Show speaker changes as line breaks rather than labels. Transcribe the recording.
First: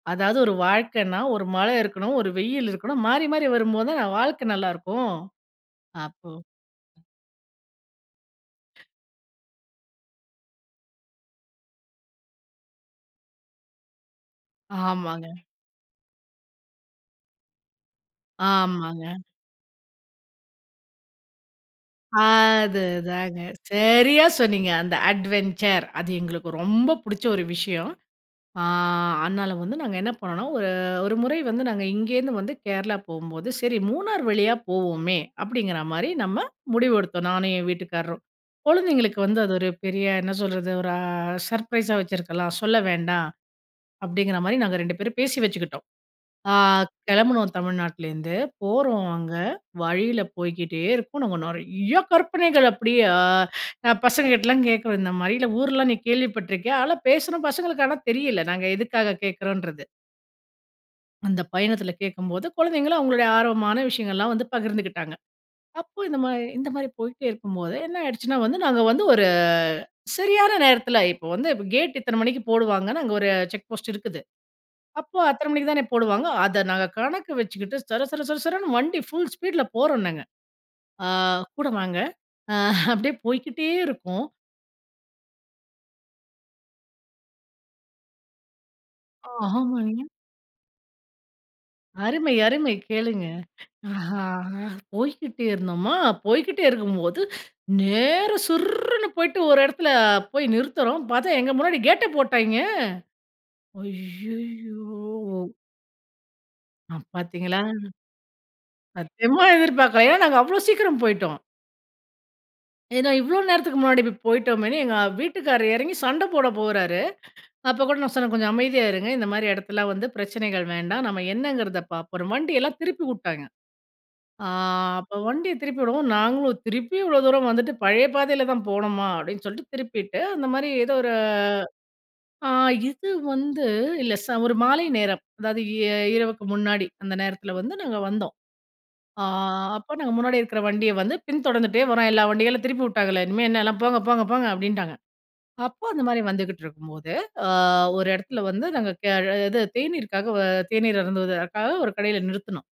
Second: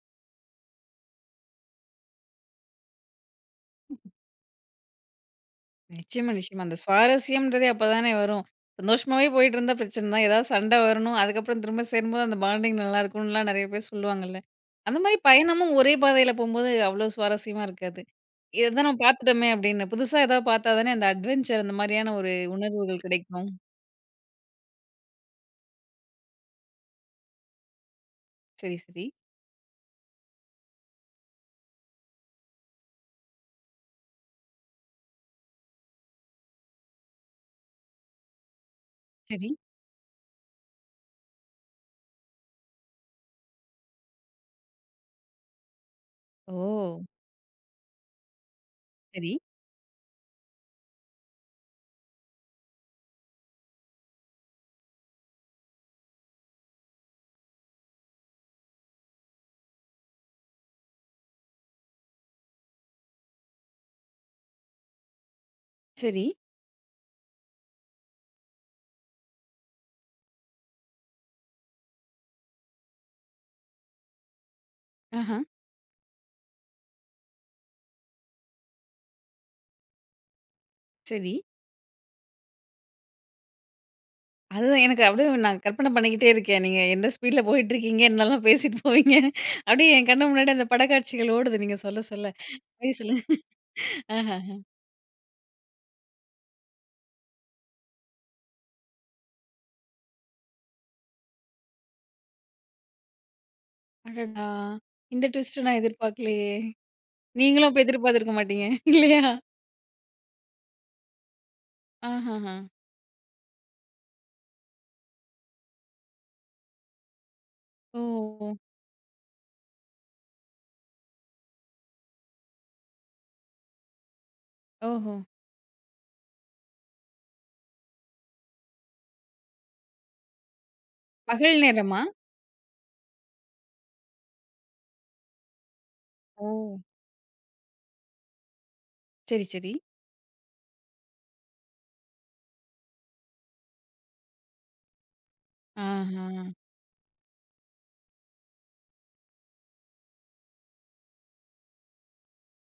அதாவது ஒரு வாழ்க்கைன்னா ஒரு மழை இருக்கணும், ஒரு வெயில் இருக்கணும் மாறி மாறி வரும்போது தான் வாழ்க்கை நல்லாயிருக்கும்
நிச்சயமா
அப்போ
நிச்சயமா. அந்த சுவாரஸ்யம்ன்றது அப்போதானே வரும். சந்தோஷமாவே போயிட்டுருந்தா பிரச்சனை தான் எதாவது சண்டை வரணும், அதுக்கப்புறம் திரும்ப சேரும்போது அந்த பாண்டிங் நல்லாயிருக்குனுலாம் நிறைய பேர் சொல்லுவாங்கல்ல. அந்த மாதிரி
ஆமாங்க.
பயணமும் ஒரே பாதையில போகும்போது, அவ்ளோ சுவாரஸ்யமா இருக்காது. "இத தான் நம்ம
ஆமாங்க.
பார்த்துட்டோமே," அப்டின்னு புதுசா ஏதாவது பார்த்தா தானே, அந்த அட்வென்ச்சர் அந்த மாதிரியான ஒரு உணர்வுகள்
அதுதாங்க
கிடைக்கும்.
சரியா சொன்னீங்க. அந்த அட்வென்ச்சர் அது எங்களுக்கு ரொம்ப புடிச்ச ஒரு விஷயம். ஆ
சரி, சரி.
அதனால வந்து நாங்க என்ன பண்ணோம், ஒரு, ஒரு முறை வந்து நாங்க இங்கேருந்து வந்து கேரளா போகும்போது, "சரி மூணார் வழியா போவோமே," அப்டிங்கிற மாரி நம்ம முடிவெடுத்தோம் நானும் என் வீட்டுக்காரரும். குழந்தைங்களுக்கு வந்து
சரி.
அது ஒரு பெரிய என்ன சொல்றது ஒரு சர்ப்ரைஸா வச்சிருக்கலாம். சொல்ல வேண்டாம் அப்டிங்கிற மாரி நாங்க 2 பேரும் பேசி வச்சுக்கிட்டோம். ஆ
ஓ!
கெளம்புனோம் தமிழ்நாட்டுலேருந்து போறோம்
சரி.
அங்க, வழியில போய்க்கிட்டே இருக்கோம் நாங்க நிறையா கற்பனைகள் அப்படியே பசங்க கிட்டலாம் கேட்குறோம் "இந்த மாரி இல்ல ஊர்லாம் நீ கேள்விப்பட்டிருக்கியா?" அதெல்லாம் பேசுறோம் பசங்களுக்கு ஆனா தெரியல நாங்க எதுக்காக கேட்குறோம்ன்றது அந்த பயணத்தில கேட்கும்போது கொழந்தைங்களும், அவங்களுடைய ஆர்வமான விஷயங்கள்லாம் வந்து பகிர்ந்துக்கிட்டாங்க. அப்போ இந்த
சரி.
மாதிரி இந்த மாரி போயிட்டே இருக்கும்போது, என்ன ஆயிடுச்சுன்னா வந்து நாங்க வந்து ஒரு சரியான நேரத்தில இப்போ வந்து கேட் இத்தனை மணிக்கு போடுவாங்கன்னு அங்கே ஒரு செக் போஸ்ட் இருக்குது. அப்போ
ஆஹ.
அத்தனை மணிக்கு தானே போடுவாங்க. அதை நாங்க கணக்கு வச்சுக்கிட்டு சர சர சர சரன்னு வண்டி ஃபுல் ஸ்பீடுல போறோம் நாங்க. அ
சரி.
கூட வாங்க அப்படியே போய்க்கிட்டே இருக்கோம்.
அதுதான் எனக்கு அப்டியே நான் கற்பனை பண்ணிக்கிட்டே இருக்கேன். நீ எந்த ஸ்பீட்ல போயிட்டு இருக்கீங்க? என்னலாம் பேசிட்டு போவீங்க? அப்டியே
ஆமாங்க.
என் கண்ணு முன்னாடி அந்த படக்காட்சிகள் ஓடுது. நீங்க சொல்ல சொல்ல
அருமை அருமை
சொல்லுங்க.
கேளுங்க. அ
அஹஹ
போய்க்கிட்டே இருந்தோமா, போய்க்கிட்டே இருக்கும்போது ,நேர சுர்ருனு போய்ட்டு ஒரு இடத்துல போய் நிறுத்துறோம் பார்த்தா எங்க முன்னாடி கேட்டை போட்டாய்ங்கெ
அடடா!
ஐயயோ!
இந்த ட்விஸ்ட் நான் எதிர்பார்க்கலையே!
ஆ பார்த்தீங்களா.
நீங்களும் அப்போ எதிர்பார்த்திருக்க மாட்டீங்க, இல்லையா?
சத்தியமா எதிர்பார்க்கல ஏன்னா நாங்க அவ்வளோ சீக்கிரம் போய்ட்டோம்.
ஆ. ஹா, ஆ.
ஏன்னா இவ்ளோ நேரத்துக்கு முன்னாடி இப்படி போயிட்டோமேன்னு, எங்க வீட்டுக்காரர் எறங்கி சண்ட போட போறாரு. அப்ப கூட
ஓ.
நான் சொன்னேன் "கொஞ்சம்
ஒ!
அமைதியா இருங்க இந்த மாதிரி எடத்துலலாம் வந்து பிரச்சனைகள் வேண்டாம்." நம்ம என்னங்கிறத பார்ப்போம். அப்றோம் வண்டியெல்லாம் திருப்பி விட்டாங்க. ஆ அப்போ
ஓஹோ!
வண்டிய திருப்பி விடவும்ம் நாங்களும் திருப்பி இவ்வளோ தூரம் வந்துட்டு பழைய பாதையில தான் போகணுமா? அப்டின்னு சொல்லிட்டு திருப்பிவிட்டு அந்த மாதிரி ஏதோ ஒரு
பகல் நேரமா?
ஆ இது வந்து இல்ல ச ஒரு மாலை நேரம். அதாவது இ இரவுக்கு
ஒ!
முன்னாடி அந்த நேரத்தில வந்து நாங்க வந்தோம். ஆ
சரி, சரி.
அப்போ நாங்க முன்னாடி இருக்கிற வண்டிய வந்து பின் தொடர்ந்துகிட்டே வர்றோம். எல்லா வண்டிகளும் திருப்பி உட்டாங்களே இனிமே என்னலாம் போங்க போங்க போங்க அப்படின்ட்டாங்க. அப்போ அந்த மாதிரி
ஆஹ.
வந்துகிட்டு இருக்கும்போது, அ ஒரு இடத்துல வந்து நாங்க இது தேநீருக்காக தேநீர் அருந்துவதுக்காக ஒரு கடையில நிறுத்துனோம்.